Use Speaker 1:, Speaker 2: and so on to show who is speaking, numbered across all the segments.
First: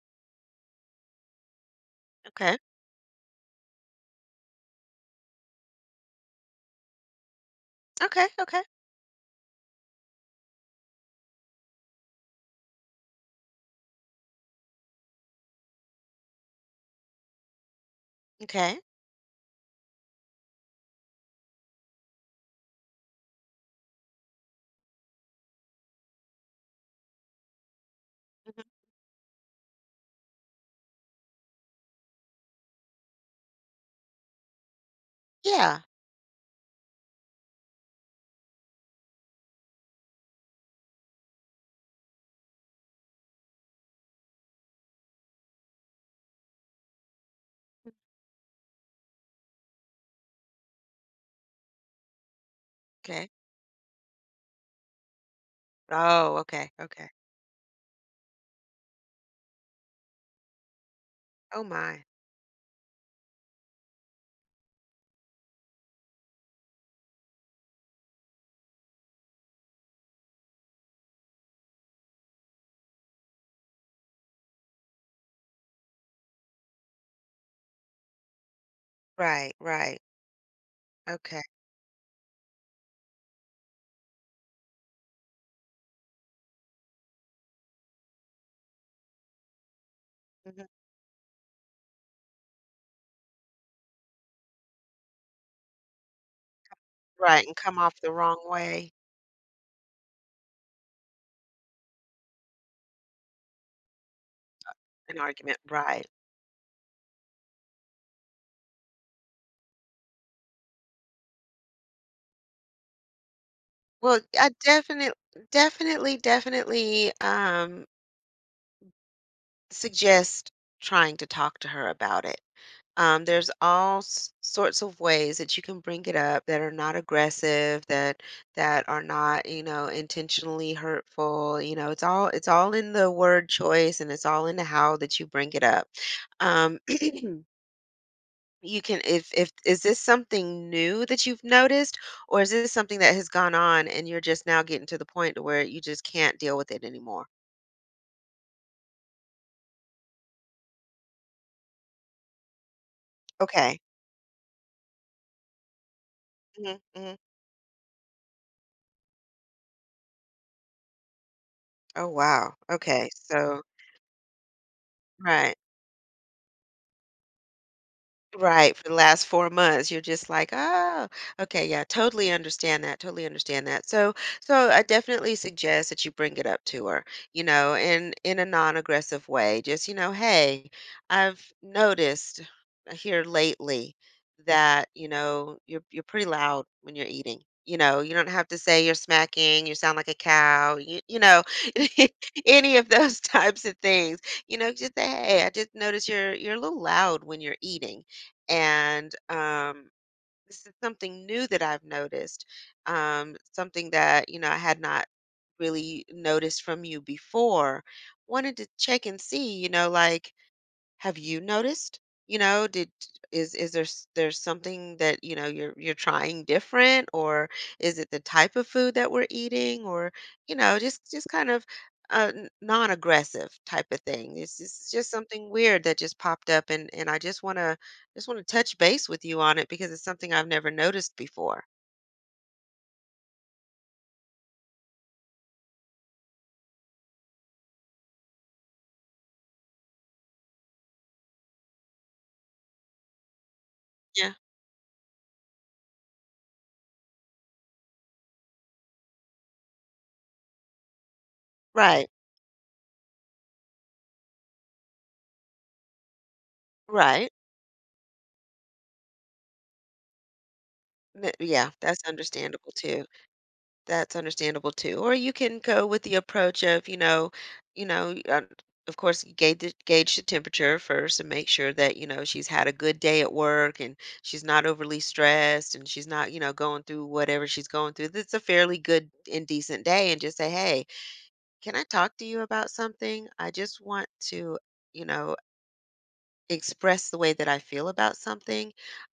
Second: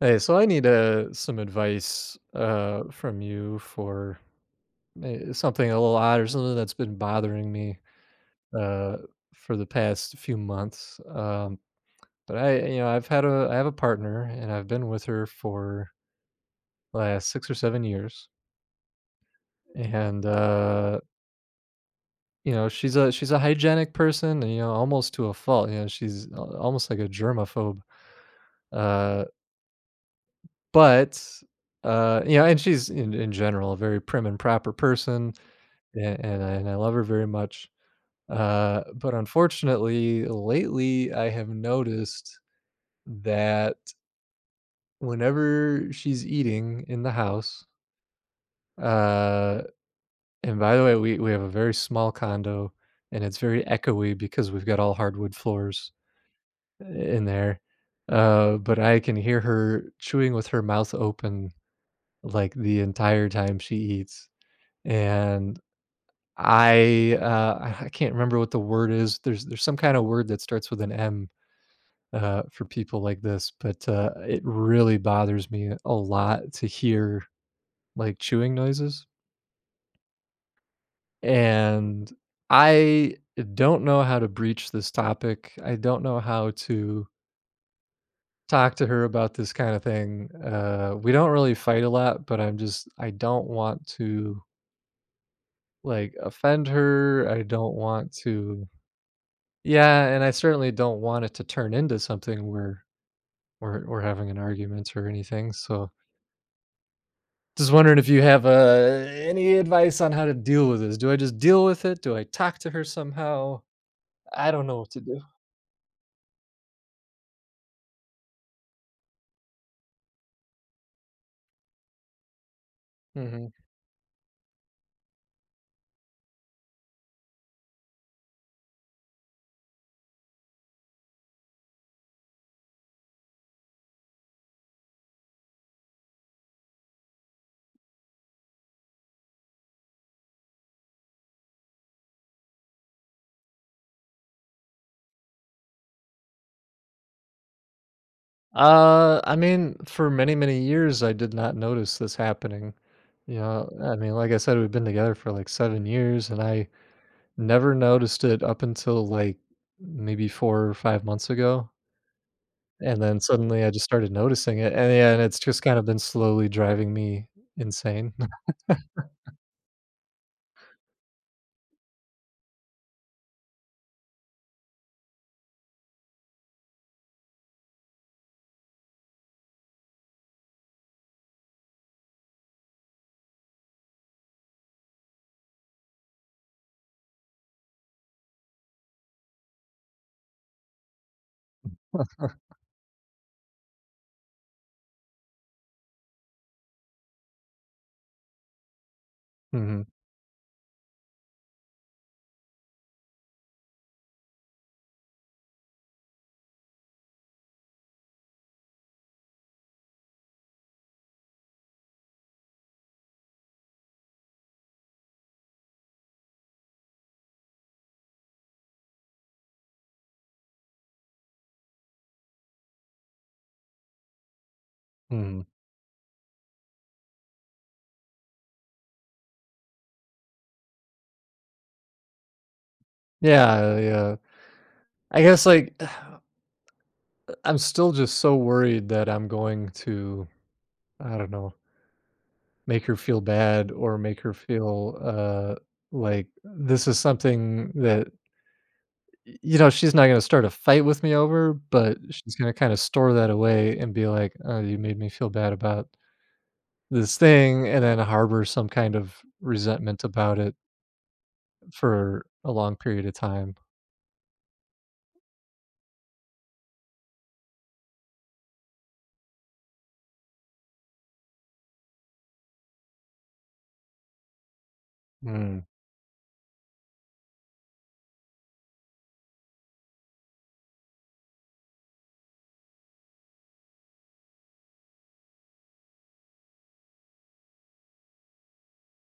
Speaker 1: Hey, so I need some advice
Speaker 2: Okay.
Speaker 1: from you for something a little odd or something that's been bothering me
Speaker 2: Okay. Okay.
Speaker 1: uh, for the past few months. But I, you know, I have a partner, and I've been with her for the last 6 or 7 years,
Speaker 2: Okay.
Speaker 1: and you know, she's a hygienic person, you know, almost to a fault. You know, almost like a germaphobe.
Speaker 2: Mhm.
Speaker 1: Uh, but you know, and she's in general a very prim and proper person.
Speaker 2: Yeah.
Speaker 1: Yeah, and I love her very much, but unfortunately, lately, I have noticed that whenever she's eating in the house. uh, and by the way, we have a very small condo, and
Speaker 2: Okay.
Speaker 1: it's very echoey because we've got all hardwood floors
Speaker 2: Oh, okay. Okay.
Speaker 1: in there. But I can hear her chewing with her mouth open,
Speaker 2: Oh my.
Speaker 1: like, the entire time she eats, and I can't remember what the word is. There's some kinda word that starts with an M, for people like this, but it really bothers me a lot to hear, like, chewing noises,
Speaker 2: Right. Right. Okay.
Speaker 1: and I don't know how to breach this topic. I don't know how to talk to her about this kinda thing.
Speaker 2: Mhm.
Speaker 1: We don't really fight a lot, but I don't want to, like, offend her. I
Speaker 2: Right. And
Speaker 1: don't
Speaker 2: come off the
Speaker 1: want
Speaker 2: wrong
Speaker 1: to.
Speaker 2: way.
Speaker 1: Yeah, and I certainly don't want it to turn into something where we're having an argument or
Speaker 2: An
Speaker 1: anything.
Speaker 2: argument.
Speaker 1: So
Speaker 2: Right.
Speaker 1: just wondering if you have any advice on how to deal with this. Do I just deal with it? Do I talk to her somehow?
Speaker 2: Well, I
Speaker 1: I don't know what to
Speaker 2: definitely,
Speaker 1: do.
Speaker 2: definitely, definitely suggest trying to talk to her about it.
Speaker 1: Hmm.
Speaker 2: There's all sorts of ways that you can bring it up that are not aggressive, that are not, you know, intentionally hurtful. You know, it's all in the word choice and it's all in the how that you bring it up. Um, you can if is this something new that you've noticed, or is this something that has gone on and you're just now getting to the point to where you just can't deal with it anymore?
Speaker 1: I mean, for many many years, I did not notice this happening. You know,
Speaker 2: Okay.
Speaker 1: I mean, like I said, we've been together for like 7 years, and I
Speaker 2: hmm hmm
Speaker 1: never noticed it up until like maybe 4 or 5 months ago.
Speaker 2: Oh wow.
Speaker 1: And
Speaker 2: Okay.
Speaker 1: then
Speaker 2: So
Speaker 1: suddenly I just started noticing it, and yeah, and it's
Speaker 2: right.
Speaker 1: just kind of been slowly driving me insane.
Speaker 2: Right, for the last 4 months, you're just like, "Oh, okay, yeah, totally understand that, totally understand that." So so I definitely suggest that you bring it up to her, you know, in a non-aggressive way. Just, you know, "Hey, I've noticed here lately that, you know, you're pretty loud when you're eating." You know, you don't have to say you're smacking, you sound like a cow, you know, any of those types of things. You know, just say, "Hey, I just noticed you're a little loud when you're eating." and
Speaker 1: Mhm,
Speaker 2: This is something new that I've noticed, something that, you know, I had not really noticed from you before. Wanted to check and see, you know, like have you noticed? You know, did is there there's something that, you know, you're trying different or is it the type of food that we're eating or, you know, just kind of non-aggressive type of thing. It's just
Speaker 1: mhm.
Speaker 2: something weird that just popped up and I just want to touch base with you on it because it's something I've never noticed before.
Speaker 1: Yeah, yeah. I guess, like, I'm still just so worried that I'm going to, I don't know, make her feel bad or make her
Speaker 2: Yeah.
Speaker 1: feel, like this is something that, y you know, she's not gonna start a fight with me over, but
Speaker 2: Right.
Speaker 1: she's gonna kinda store that away and be like, "Oh, you made me feel bad about this
Speaker 2: Right.
Speaker 1: thing," and then harbor some kind of resentment about it
Speaker 2: Yeah, that's
Speaker 1: for a
Speaker 2: understandable
Speaker 1: long
Speaker 2: too.
Speaker 1: period of time.
Speaker 2: That's understandable too. Or you can go with the approach of, you know, of course, gauge the temperature first and make sure that, you know, she's had a good day at work and she's not overly
Speaker 1: Mm,
Speaker 2: stressed and she's not, you know, going through whatever she's going through. That's a fairly good and decent day and just say, "Hey, can I talk to you about something? I just want to, you know, express the way that I feel about something.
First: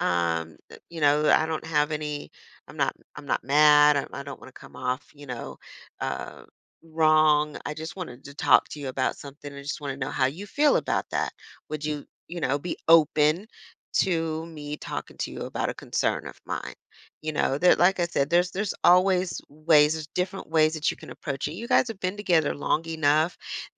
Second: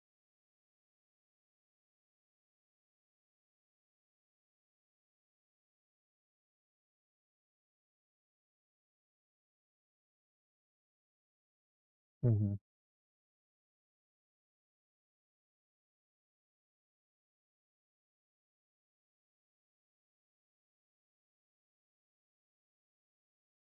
Speaker 2: You know, I don't have any. I'm not. I'm not mad. I don't want to come off. You know, uh, wrong. I just wanted to talk to you about something. I just want to know how you feel about that. Would you, you know,
Speaker 1: mhm,
Speaker 2: be open to me talking to you about a concern of mine? You know, that, like I said, there's always ways. There's different ways that you can approach it. You guys have been together long enough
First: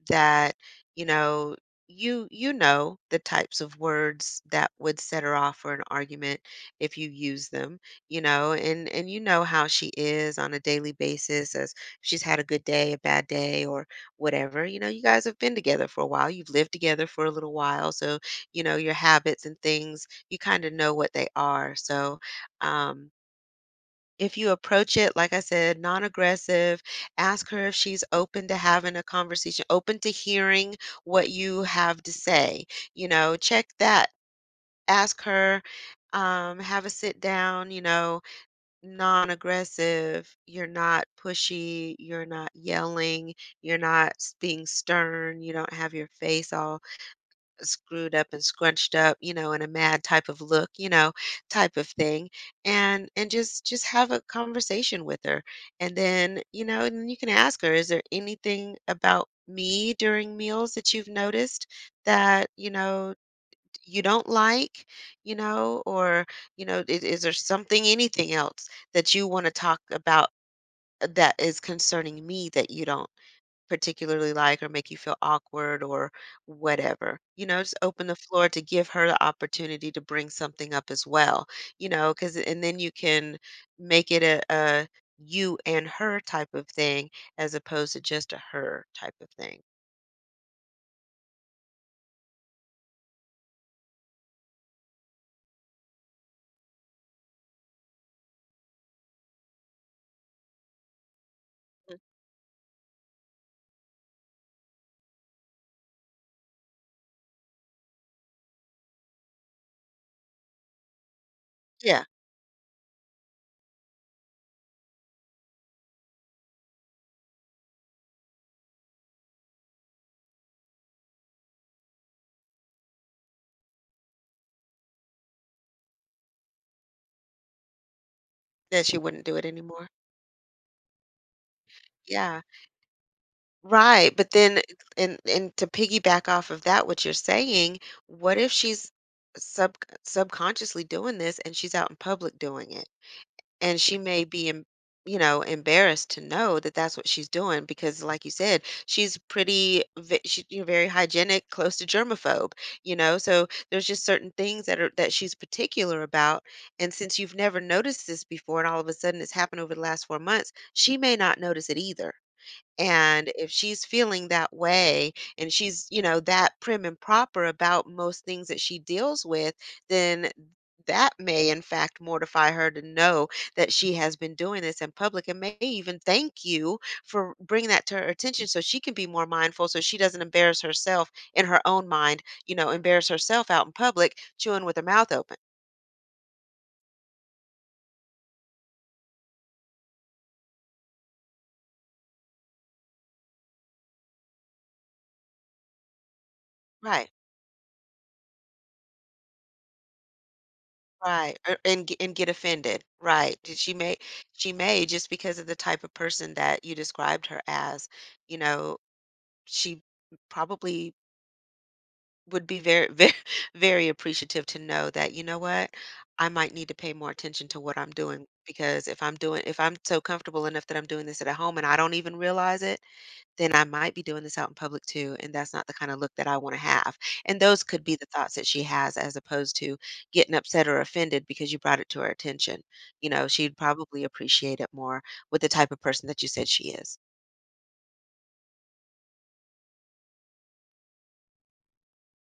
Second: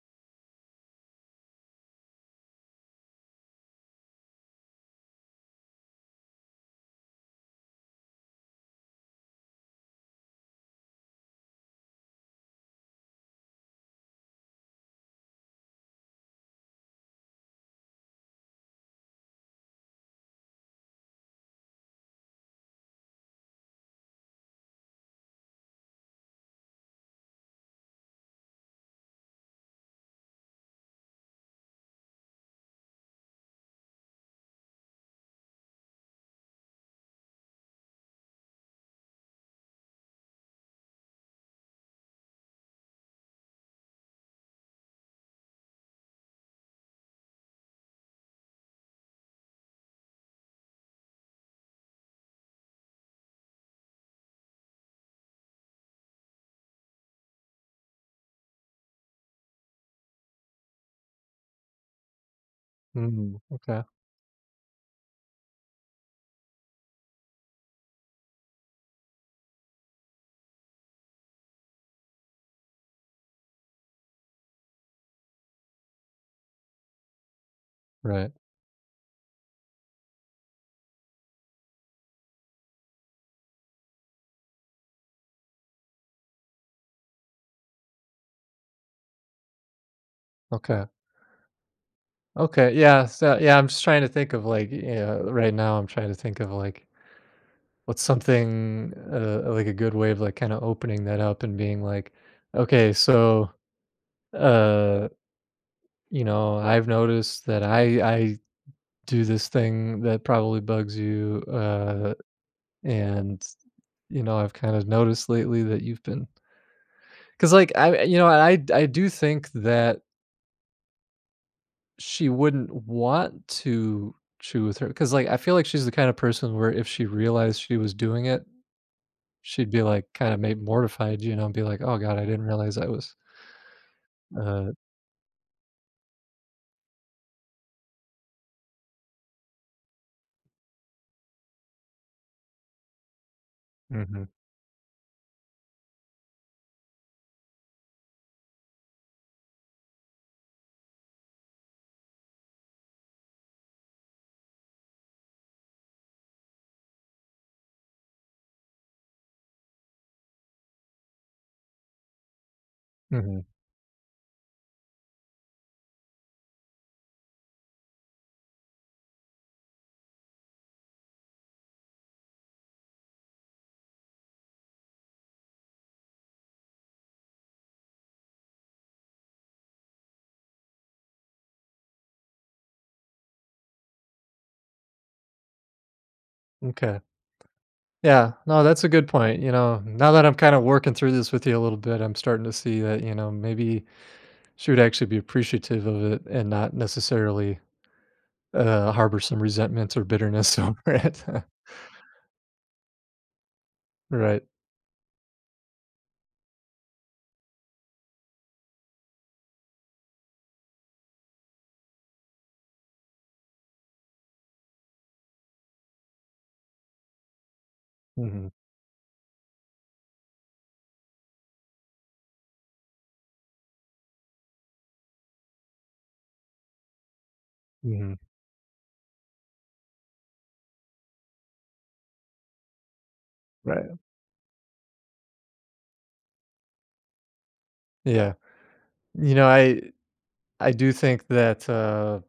Speaker 2: that you know you you know the types of words that would set her off for an argument if you use them, you know, and you know how she is on a daily basis, as if she's had a good day, a bad day, or whatever. You know, you guys have been together for a while, you've lived together for a little while, so you know your habits and things, you kind of know what they are. So um if you approach it, like I said, non-aggressive, ask her if she's open to having a conversation, open to hearing what you have to say, you know, check that, ask her, have a sit down, you know, non-aggressive, you're not pushy, you're not yelling, you're not being stern, you don't have your face all screwed up and scrunched up, you know, in a mad type of look, you know, type of thing. And just have a conversation with her. And then, you know, and then you can ask her, is there anything about me during meals that you've noticed that, you know,
Speaker 1: mhm, okay,
Speaker 2: you don't like, you know, or, you know, is there something, anything else that you want to talk about that is concerning me that you don't particularly like or make you feel awkward or whatever. You know, just open the
Speaker 1: right,
Speaker 2: floor to give her the opportunity to bring something up as well, you know, because, and then you can make it a you and her type of thing as opposed to just a her type of thing.
Speaker 1: okay, okay, yeah. So yeah, I'm just trying to think of, like, yeah, right now I'm trying to think of, like, what's something, like a good way of, like, kinda opening that up and being
Speaker 2: Mm.
Speaker 1: like, "Okay, so, uh, you know, I've noticed that I do this thing that probably bugs you,
Speaker 2: Yeah,
Speaker 1: and, you know, I've kind of noticed lately that you've been" because like, I you know, I do think that she wouldn't want to chew with her because like, I feel like she's the kind of person where if she realized she was doing it,
Speaker 2: that she wouldn't do it
Speaker 1: she'd be,
Speaker 2: anymore.
Speaker 1: like, kinda made mortified, you know, and be like, "Oh god, I
Speaker 2: Yeah.
Speaker 1: didn't realize I was".
Speaker 2: Right. But then,
Speaker 1: Uh,
Speaker 2: and to piggyback off of that, what you're saying, what if she's sub subconsciously doing this and she's out in public doing it? And she may
Speaker 1: mhm,
Speaker 2: be you know, embarrassed to know that that's what she's doing because, like you said, she's pretty she, you know, very hygienic, close to germaphobe. You know, so there's just certain things that are that she's particular about, and since you've never noticed this before and all of a sudden it's happened over the last 4 months, she may not notice it either. And
Speaker 1: mhm,
Speaker 2: if she's feeling that way and she's, you know, that prim and proper about most things that she deals with, then that may in fact mortify her to know that she has been doing this in public and may even thank you for bringing that to her attention, so she can be more mindful, so she doesn't embarrass herself in her own mind, you know, embarrass herself out in public chewing with her mouth open.
Speaker 1: m'kay. Yeah, no, that's a good point, you know, now that I'm kinda working through this with you a little bit, I'm starting to see that, you know, maybe she would actually be appreciative of it and not
Speaker 2: Right.
Speaker 1: necessarily, harbor some resentments or bitterness over it.
Speaker 2: Right, and ge and get offended, right. Did
Speaker 1: Right.
Speaker 2: she may just because of the type of person that you described her as, you know, she probably would be very, very, very appreciative to know that, you know what, I might need to pay more attention to what I'm doing,
Speaker 1: Mhm,
Speaker 2: because if I'm doing if I'm so comfortable enough that I'm doing this at home and I don't even realize it, then I might be doing this out in public too, and that's not the kind of look that I want to have. And those could be the
Speaker 1: mhm,
Speaker 2: thoughts that she has as opposed to getting upset or offended because you brought it to her attention. You know, she'd
Speaker 1: right.
Speaker 2: probably appreciate it more with the type of person that you said she is.
Speaker 1: Yeah. You know, I do think that,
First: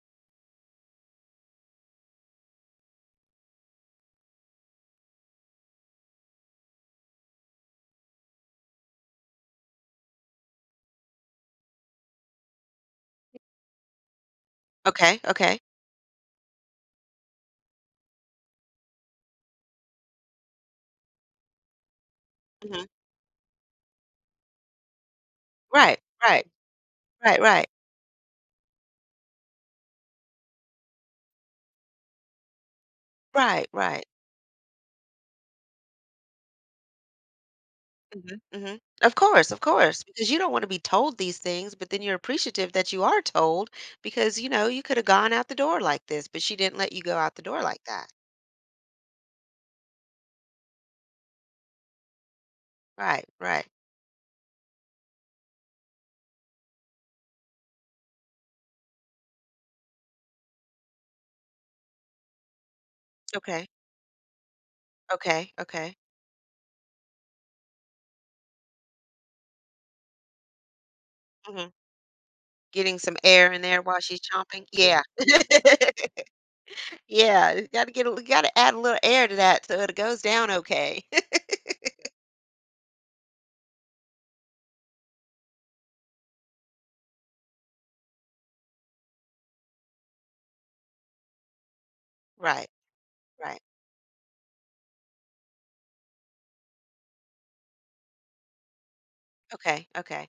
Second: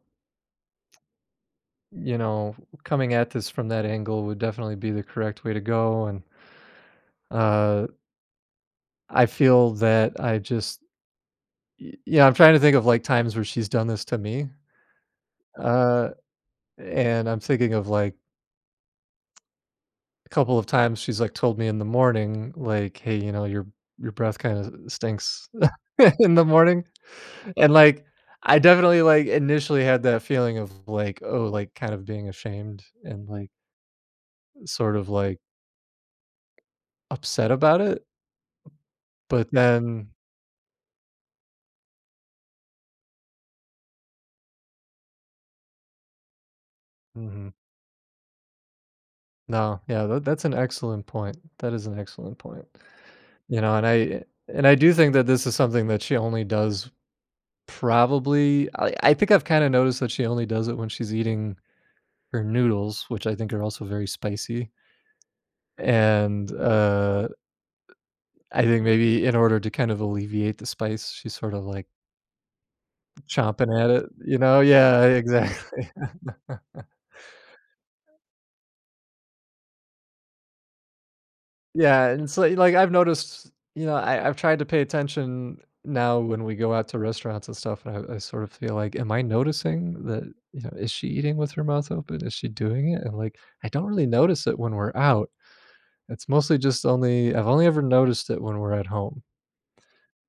Speaker 1: you know, coming at this from that angle would definitely be the correct way to go, and, uh, I feel that I just. Y Yeah, I'm trying to think of, like, times where she's done this to me,
Speaker 2: Okay, okay.
Speaker 1: uh, and I'm thinking of, like, a couple of times she's, like, told me in the morning,
Speaker 2: hmm
Speaker 1: like, "Hey, you know, your breath kinda stinks
Speaker 2: Right,
Speaker 1: in the
Speaker 2: right,
Speaker 1: morning,"
Speaker 2: right, right,
Speaker 1: and, like, I definitely, like, initially had that feeling of, like, oh, like, kind of being ashamed and, like,
Speaker 2: right, right.
Speaker 1: sort of, like, upset about it,
Speaker 2: hmm hmm
Speaker 1: but
Speaker 2: of course,
Speaker 1: then
Speaker 2: because you don't want to be told these things, but then you're appreciative that you are told because, you know, you could have gone out the door like this, but she didn't let you go out the
Speaker 1: mhm,
Speaker 2: door like that.
Speaker 1: no, yeah, that's an excellent point, that is an excellent point,
Speaker 2: Right,
Speaker 1: you
Speaker 2: right.
Speaker 1: know, and I do think that this is something that she only does. Probably I think I've kinda noticed that she only does it when she's eating her noodles, which I think are
Speaker 2: Okay.
Speaker 1: also very spicy,
Speaker 2: Okay, okay.
Speaker 1: and, I think maybe in order to kind of alleviate the spice, she's sort of,
Speaker 2: Mhm.
Speaker 1: like,
Speaker 2: Getting some air in
Speaker 1: chomping
Speaker 2: there
Speaker 1: at
Speaker 2: while
Speaker 1: it,
Speaker 2: she's
Speaker 1: you know?
Speaker 2: chomping? Yeah.
Speaker 1: Yeah, exactly.
Speaker 2: Yeah, gotta get a gotta add a little air to that so it goes down okay.
Speaker 1: Yeah, and so, like, I've noticed, you know, I've tried to pay attention now when we go out to restaurants and stuff, and I sort of feel like, "Am I noticing that," you know, "is she eating with her mouth open? Is she
Speaker 2: Right,
Speaker 1: doing it?" And, like,
Speaker 2: right.
Speaker 1: I don't really notice it when we're out. It's mostly just only, I've only ever noticed it when we're at home.
Speaker 2: Okay, okay.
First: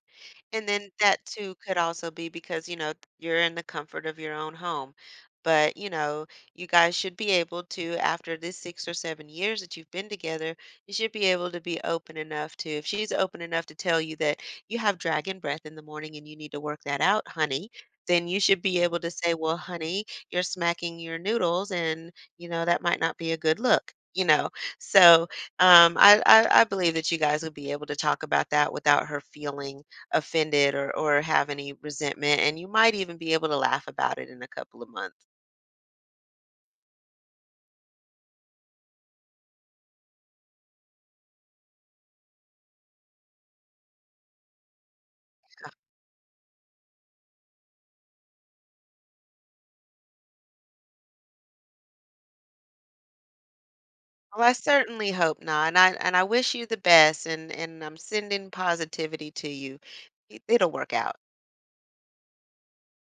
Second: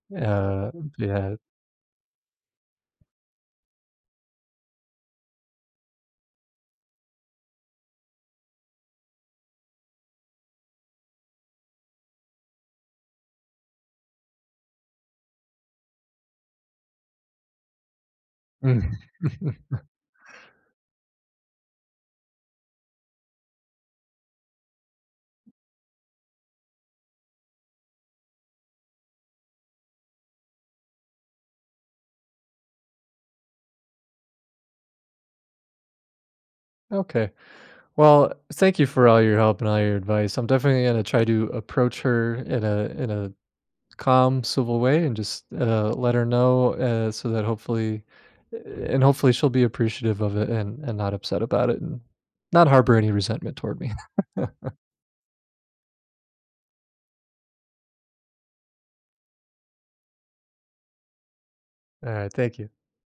Speaker 2: And then
Speaker 1: Mhm.
Speaker 2: that
Speaker 1: Yeah.
Speaker 2: too could also be because, you know, you're in the comfort of your own home. But, you know, you guys should be able to, after this 6 or 7 years that you've been together, you should be able to be open enough to, if she's open enough to tell you that you have dragon breath in the morning and you need to work that out, honey, then you should be
Speaker 1: Mm.
Speaker 2: able to say, well, honey, you're smacking your noodles and, you know, that might not be a good look. You know, so I believe that you guys would be able to talk about that without her feeling offended or have any resentment, and you might even be able to laugh about it in a couple of months.
Speaker 1: Okay. Well, thank you for all your help and all your advice. I'm definitely gonna try to approach her in a calm, civil way and just let her know so that hopefully, eh, and hopefully she'll be appreciative of it and not upset about it and not harbor any resentment toward me.
Speaker 2: Well, I certainly hope not, and I wish you the best, and I'm sending positivity to you. It- It'll work out.
Speaker 1: All right. Thank you.